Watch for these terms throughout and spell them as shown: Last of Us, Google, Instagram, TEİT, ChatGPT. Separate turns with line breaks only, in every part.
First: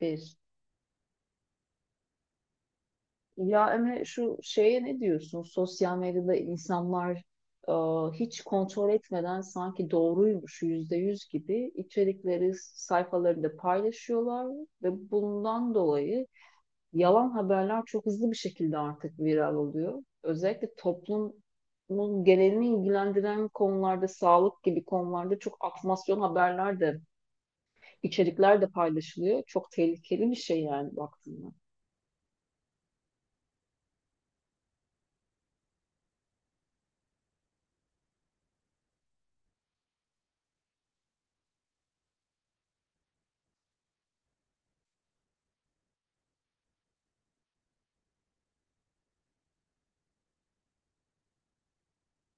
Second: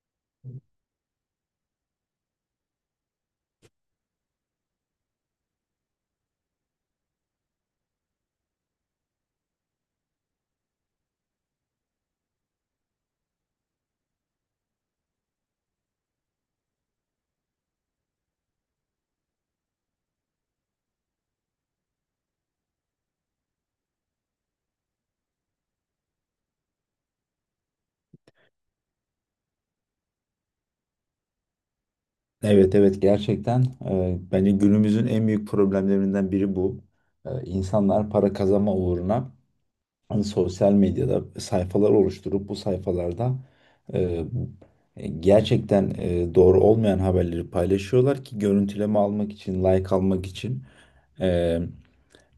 Bir. Ya Emre şu şeye ne diyorsun? Sosyal medyada insanlar e, hiç kontrol etmeden sanki doğruymuş yüzde yüz gibi içerikleri sayfalarında paylaşıyorlar ve bundan dolayı yalan haberler çok hızlı bir şekilde artık viral oluyor. Özellikle toplumun genelini ilgilendiren konularda, sağlık gibi konularda çok atmasyon haberler de, içerikler de paylaşılıyor. Çok tehlikeli bir şey yani baktığında.
Evet, evet, gerçekten bence günümüzün en büyük problemlerinden biri bu. İnsanlar para kazanma uğruna hani sosyal medyada sayfalar oluşturup bu sayfalarda e, gerçekten doğru olmayan haberleri paylaşıyorlar ki görüntüleme almak için, like almak için. E,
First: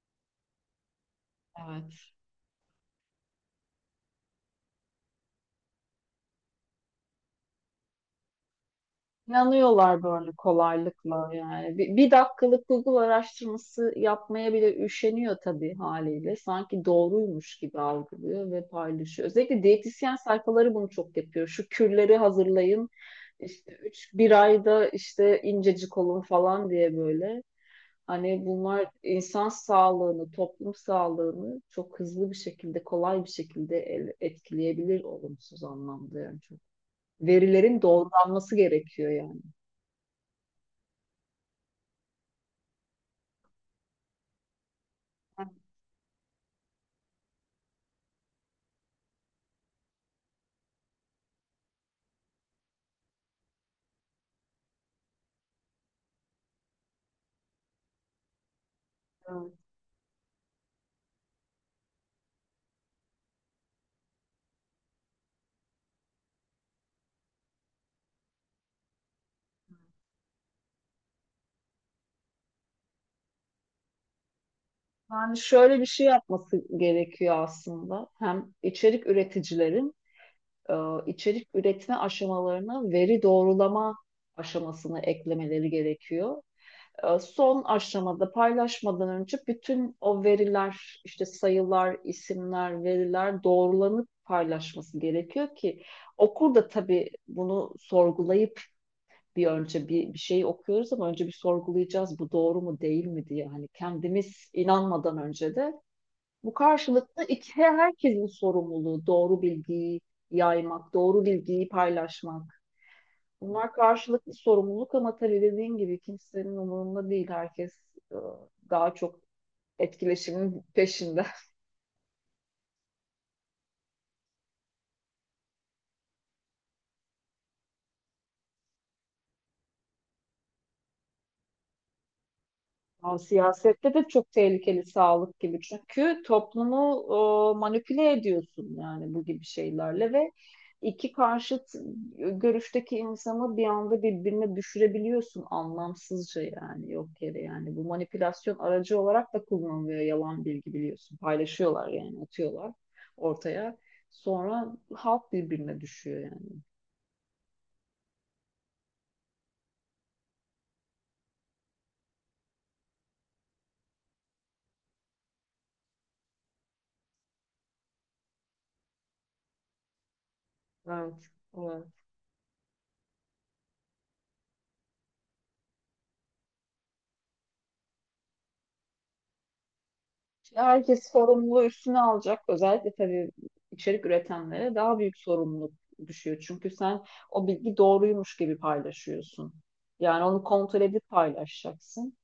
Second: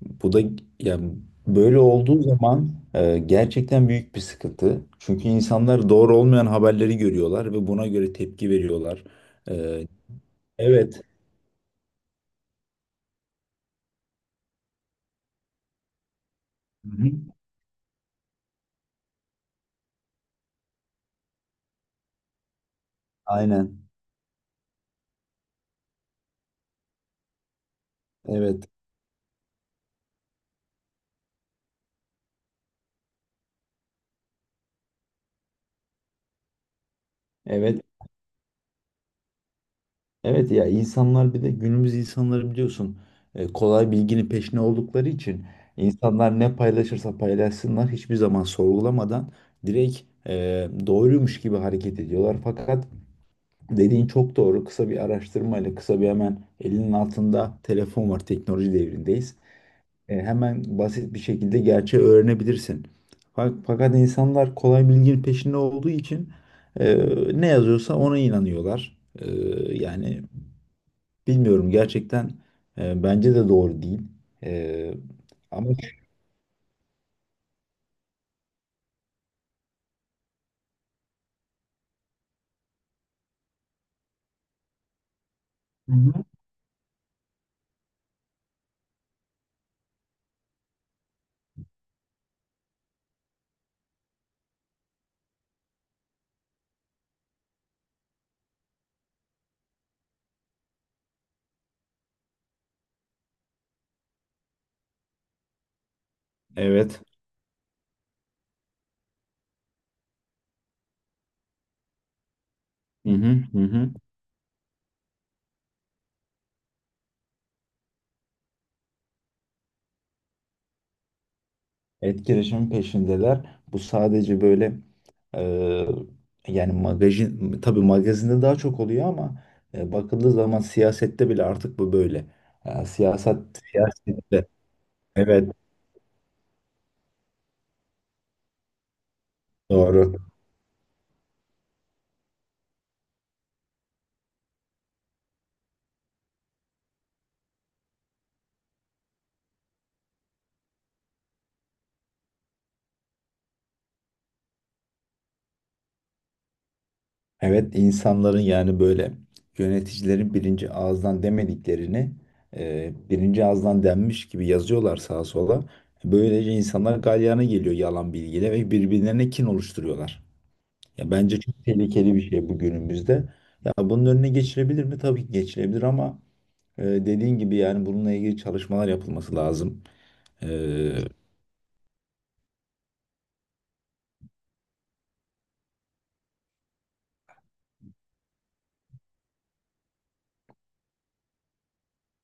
Bu da yani böyle
Evet.
olduğu zaman gerçekten büyük bir sıkıntı. Çünkü insanlar doğru olmayan haberleri görüyorlar ve buna göre tepki veriyorlar. E,
İnanıyorlar böyle
Evet.
kolaylıkla yani. Bir dakikalık Google araştırması yapmaya bile üşeniyor tabii haliyle. Sanki
Hı hı.
doğruymuş gibi algılıyor ve paylaşıyor. Özellikle diyetisyen sayfaları bunu çok yapıyor. Şu kürleri hazırlayın. İşte
Aynen.
üç, bir ayda işte incecik olun falan diye böyle. Hani
Evet.
bunlar insan sağlığını, toplum sağlığını çok hızlı bir şekilde, kolay bir şekilde etkileyebilir olumsuz anlamda yani çok. Verilerin
Evet.
doğrulanması gerekiyor yani.
Evet, ya insanlar bir de günümüz insanları biliyorsun, kolay bilginin peşine oldukları için insanlar ne paylaşırsa paylaşsınlar hiçbir zaman sorgulamadan direkt e, doğruymuş gibi hareket ediyorlar. Fakat dediğin çok doğru. Kısa bir araştırmayla, kısa bir hemen elinin altında telefon var. Teknoloji devrindeyiz.
Evet.
Hemen basit bir şekilde gerçeği öğrenebilirsin. Fakat insanlar kolay bilginin peşinde olduğu için e, ne yazıyorsa ona inanıyorlar. Yani bilmiyorum gerçekten, bence de doğru değil. E,
Yani
Ama.
şöyle bir şey yapması gerekiyor aslında. Hem içerik üreticilerin e, içerik üretme aşamalarına veri doğrulama aşamasını eklemeleri
Hı hı.
gerekiyor. Son aşamada paylaşmadan önce bütün o veriler, işte sayılar, isimler, veriler doğrulanıp paylaşması gerekiyor ki okur da tabii bunu sorgulayıp bir önce bir şey okuyoruz ama önce bir sorgulayacağız bu doğru mu değil mi diye hani kendimiz inanmadan önce de bu
Evet.
karşılıklı iki, herkesin sorumluluğu doğru bilgiyi yaymak, doğru bilgiyi paylaşmak.
Hı hı, hı
Bunlar
hı.
karşılıklı sorumluluk ama tabii dediğin gibi kimsenin umurunda değil. Herkes e, daha çok etkileşimin peşinde.
Etkileşimin peşindeler. Bu sadece böyle, e, yani tabii magazinde daha çok oluyor ama bakıldığı zaman siyasette bile artık bu böyle. E,
Ya
siyaset
siyasette de çok
siyasette
tehlikeli sağlık
evet,
gibi. Çünkü toplumu manipüle ediyorsun yani bu gibi şeylerle
doğru.
ve iki karşıt görüşteki insanı bir anda birbirine düşürebiliyorsun anlamsızca yani yok yere yani. Bu manipülasyon aracı olarak da kullanılıyor yalan bilgi biliyorsun. Paylaşıyorlar yani atıyorlar ortaya. Sonra halk birbirine düşüyor yani.
Evet, insanların yani böyle yöneticilerin birinci ağızdan demediklerini birinci ağızdan denmiş gibi yazıyorlar sağa sola. Böylece insanlar galyana geliyor yalan bilgiyle ve birbirlerine kin oluşturuyorlar. Ya, bence çok
Evet.
tehlikeli bir şey bu günümüzde. Ya bunun önüne geçilebilir mi? Tabii ki geçilebilir ama dediğin gibi yani bununla ilgili çalışmalar yapılması lazım. E, e,
Herkes sorumluluğu üstüne alacak. Özellikle tabii içerik üretenlere daha büyük sorumluluk düşüyor. Çünkü sen o bilgi doğruymuş gibi paylaşıyorsun. Yani onu kontrol edip paylaşacaksın.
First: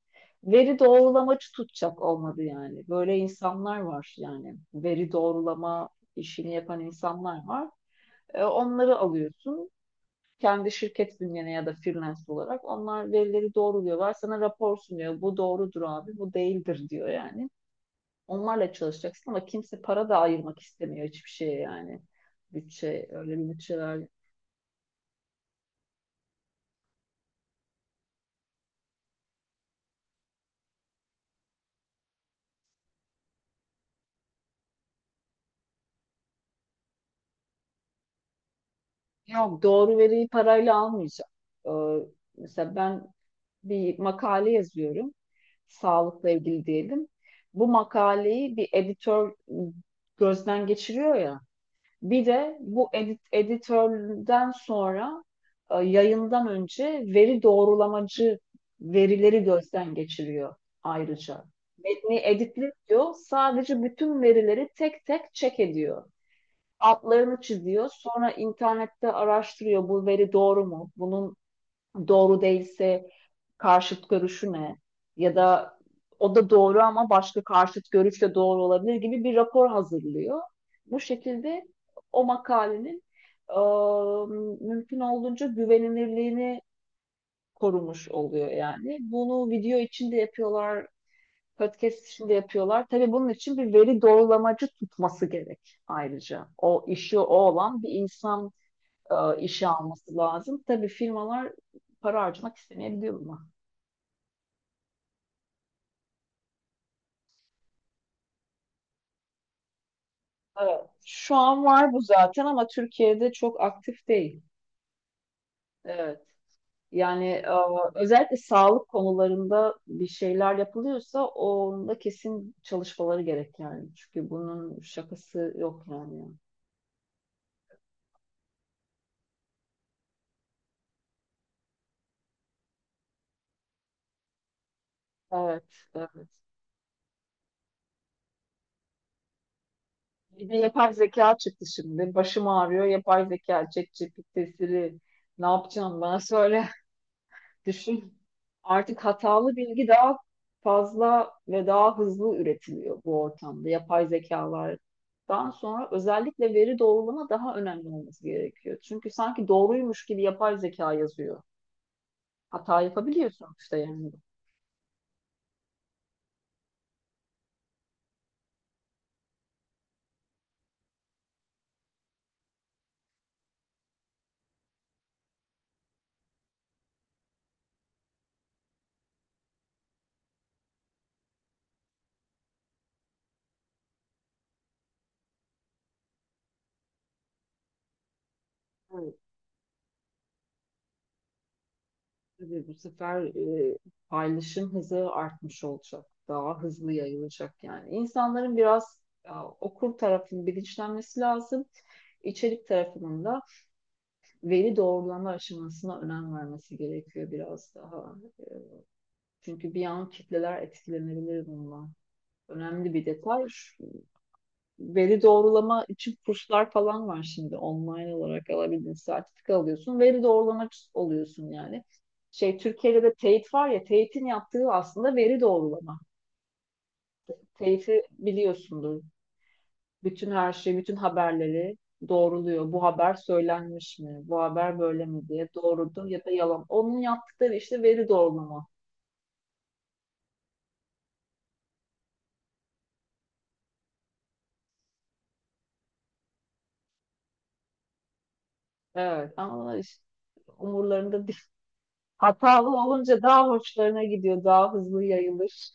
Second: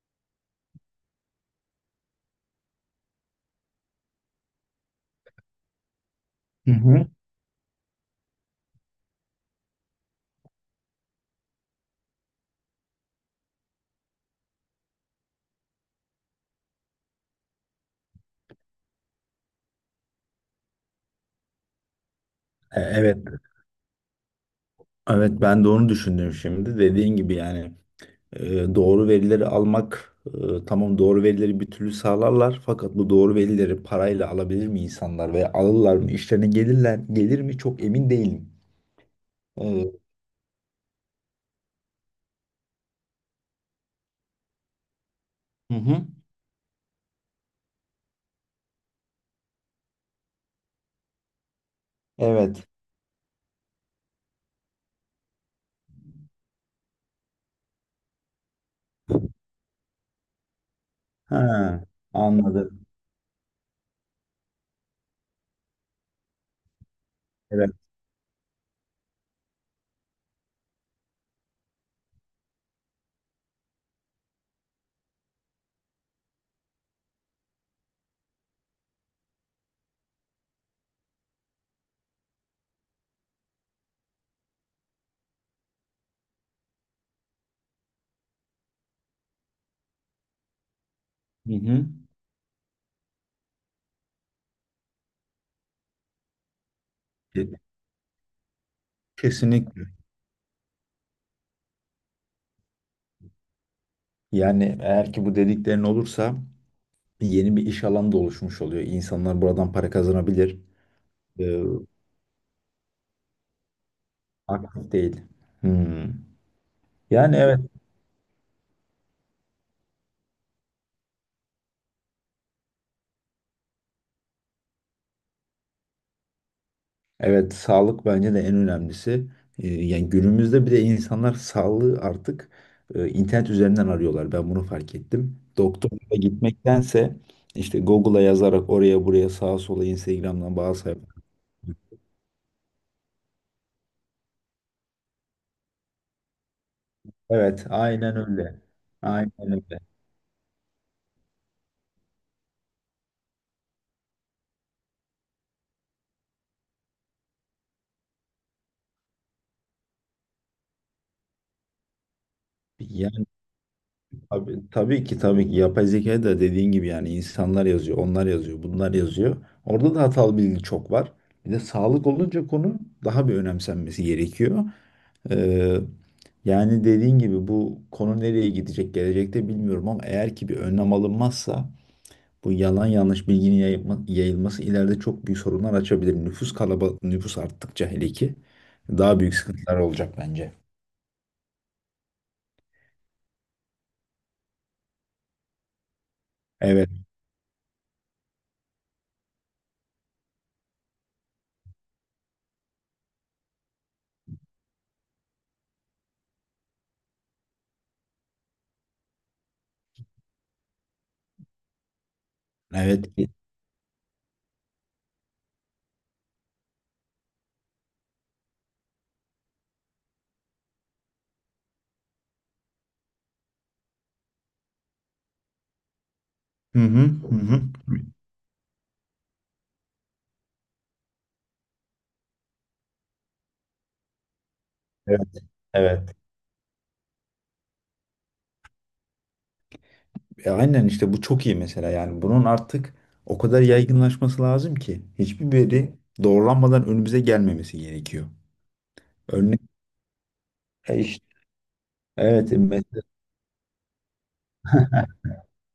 Veri doğrulamacı tutacak olmadı yani. Böyle insanlar var yani. Veri doğrulama işini
Hı
yapan
hı.
insanlar var. Onları alıyorsun. Kendi şirket bünyene ya da freelance olarak onlar verileri doğruluyorlar. Sana rapor sunuyor. Bu doğrudur abi, bu değildir diyor yani. Onlarla çalışacaksın ama kimse para da ayırmak istemiyor hiçbir şeye yani. Bütçe,
Evet,
öyle bir bütçeler.
evet, ben de onu düşündüm şimdi. Dediğin gibi yani doğru verileri almak, tamam, doğru verileri bir türlü sağlarlar fakat bu doğru verileri parayla alabilir mi insanlar veya alırlar mı? İşlerine gelir mi? Çok emin değilim.
Yok
E,
doğru veriyi parayla almayacak. Ee, mesela ben bir makale yazıyorum.
hı hı.
Sağlıkla ilgili diyelim. Bu makaleyi bir editör gözden geçiriyor ya. Bir de
Evet.
bu editörden sonra yayından önce veri doğrulamacı verileri gözden geçiriyor ayrıca.
Ha,
Metni
anladım.
editliyor, sadece bütün verileri tek tek check ediyor. Altlarını
Evet.
çiziyor, sonra internette araştırıyor bu veri doğru mu? Bunun doğru değilse karşıt görüşü ne? Ya da o da doğru ama başka karşıt görüş de doğru olabilir gibi bir rapor hazırlıyor. Bu şekilde o makalenin e, mümkün olduğunca güvenilirliğini korumuş oluyor yani. Bunu video için de yapıyorlar,
Hı
podcast için de yapıyorlar. Tabii bunun için bir veri doğrulamacı tutması gerek ayrıca. O işi o
hı.
olan bir insan işe
Kesinlikle.
alması lazım. Tabii firmalar para harcamak istemeyebiliyor buna.
Yani eğer ki bu dediklerin olursa yeni bir iş alanı da oluşmuş oluyor. İnsanlar buradan para kazanabilir.
Evet. Şu
Ee,
an var bu zaten ama Türkiye'de çok aktif değil.
Aktif değil. Hmm.
Evet. Yani
Yani, evet,
özellikle sağlık konularında bir şeyler yapılıyorsa onda kesin çalışmaları gerek yani. Çünkü bunun şakası yok yani.
evet, sağlık bence de en önemlisi. Yani günümüzde bir de insanlar sağlığı artık internet üzerinden arıyorlar. Ben bunu fark ettim.
Evet, evet.
Doktora gitmektense işte Google'a yazarak oraya buraya sağa sola
Bir de
Instagram'dan bazı
yapay
sayfalar.
zeka çıktı şimdi. Başım ağrıyor. Yapay zeka, ChatGPT'si. Ne yapacağım bana söyle.
Evet,
Düşün
aynen öyle.
artık
Aynen
hatalı
öyle.
bilgi daha fazla ve daha hızlı üretiliyor bu ortamda. Yapay zekalardan sonra özellikle veri doğrulama daha önemli olması gerekiyor. Çünkü sanki doğruymuş gibi yapay zeka yazıyor. Hata
Ya,
yapabiliyorsun işte yani.
abi, tabii ki tabii ki yapay zekayı da dediğin gibi yani insanlar yazıyor, onlar yazıyor, bunlar yazıyor. Orada da hatalı bilgi çok var. Bir de sağlık olunca konu daha bir önemsenmesi gerekiyor. Ee, Yani dediğin gibi bu konu nereye gidecek gelecekte bilmiyorum ama eğer ki bir önlem alınmazsa bu yalan yanlış bilginin yayılması ileride çok büyük sorunlar açabilir. Nüfus arttıkça hele ki
Evet,
daha büyük sıkıntılar olacak bence.
tabii bu sefer e, paylaşım hızı artmış olacak. Daha
Evet,
hızlı yayılacak yani. İnsanların biraz okur tarafının bilinçlenmesi lazım. İçerik tarafının da veri doğrulama aşamasına önem vermesi gerekiyor biraz daha. Çünkü bir an kitleler etkilenebilir bundan. Önemli bir
evet.
detay. Veri doğrulama için kurslar falan var şimdi online olarak alabildiğin sertifika alıyorsun. Veri doğrulamak oluyorsun yani. Şey Türkiye'de de TEİT var ya TEİT'in yaptığı aslında veri doğrulama.
Hı hı, hı hı.
TEİT'i biliyorsundur. Bütün her şeyi, bütün haberleri doğruluyor. Bu haber söylenmiş mi? Bu haber böyle mi
Evet,
diye doğrudur
evet.
ya da yalan. Onun yaptıkları işte veri doğrulama.
Aynen işte bu çok iyi mesela yani bunun artık o kadar yaygınlaşması lazım ki hiçbir veri doğrulanmadan önümüze gelmemesi gerekiyor.
Evet
Örnek.
ama işte
İşte,
umurlarında değil.
evet,
Hatalı
mesela,
olunca daha hoşlarına gidiyor, daha hızlı yayılır.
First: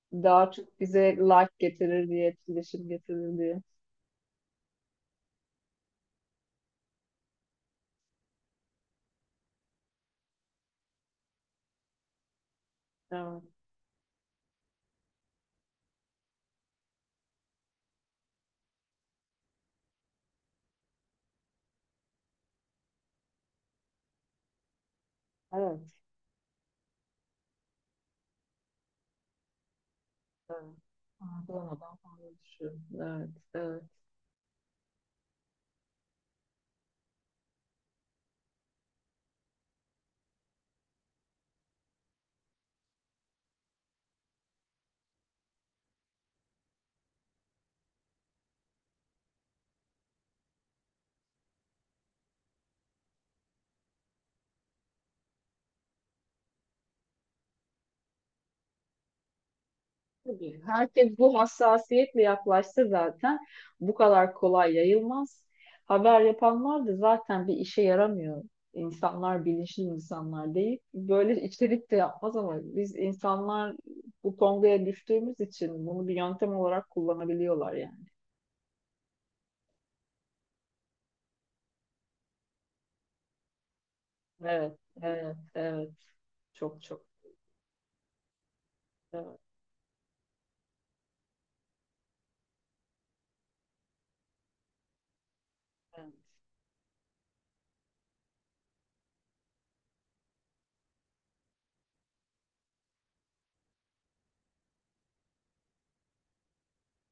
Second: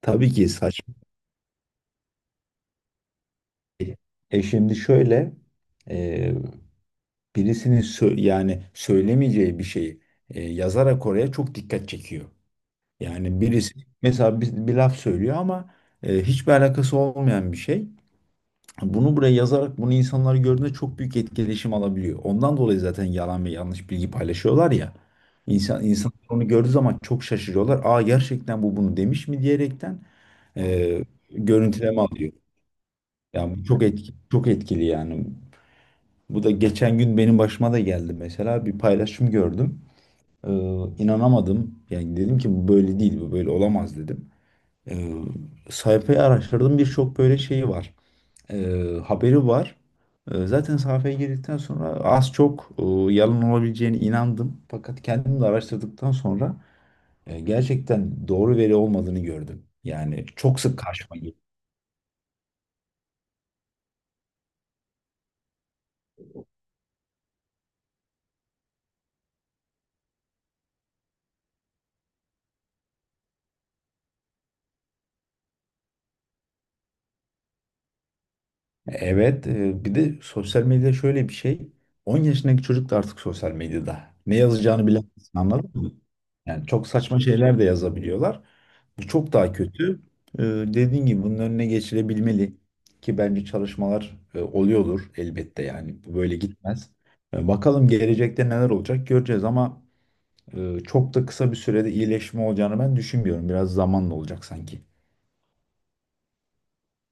tabii ki
Daha çok
saçma.
bize like getirir diye, etkileşim getirir diye.
Şimdi şöyle, e, birisinin yani söylemeyeceği bir şeyi yazarak oraya çok dikkat çekiyor. Yani
Evet,
birisi mesela bir laf söylüyor ama hiçbir alakası olmayan bir şey. Bunu buraya yazarak bunu insanlar gördüğünde çok büyük etkileşim alabiliyor. Ondan dolayı zaten yalan ve yanlış bilgi paylaşıyorlar ya.
evet,
İnsanlar onu gördüğü zaman çok şaşırıyorlar. Aa, gerçekten bu bunu demiş mi diyerekten
evet.
e,
Ha, doğmadan
görüntüleme
fazla
alıyor.
düşüyor. Evet,
Yani bu
evet.
çok etkili, çok etkili yani. Bu da geçen gün benim başıma da geldi mesela. Bir paylaşım gördüm. Ee, inanamadım. Yani dedim ki bu böyle değil, bu böyle olamaz dedim. Ee, Sayfayı araştırdım, birçok böyle şeyi var, haberi var. Zaten sahaya girdikten sonra az çok yalan olabileceğine inandım. Fakat kendim de araştırdıktan sonra gerçekten doğru veri olmadığını gördüm. Yani çok
Tabii.
sık karşıma
Herkes
geliyor.
bu hassasiyetle yaklaşsa zaten bu kadar kolay yayılmaz. Haber yapanlar da zaten bir işe yaramıyor. İnsanlar bilinçli insanlar değil. Böyle içerik de yapmaz ama biz insanlar bu tongaya düştüğümüz için bunu bir yöntem olarak kullanabiliyorlar yani.
Evet, bir de sosyal medya şöyle bir şey. 10 yaşındaki çocuk da artık sosyal medyada. Ne
Evet,
yazacağını
evet,
bilemezsin, anladın
evet.
mı? Yani
Çok
çok
çok.
saçma şeyler de yazabiliyorlar. Bu çok
Evet,
daha kötü. Dediğin gibi bunun önüne geçilebilmeli ki bence çalışmalar oluyordur elbette yani bu
evet.
böyle gitmez. Bakalım gelecekte neler olacak, göreceğiz ama çok da kısa bir sürede iyileşme olacağını ben düşünmüyorum. Biraz zamanla olacak sanki.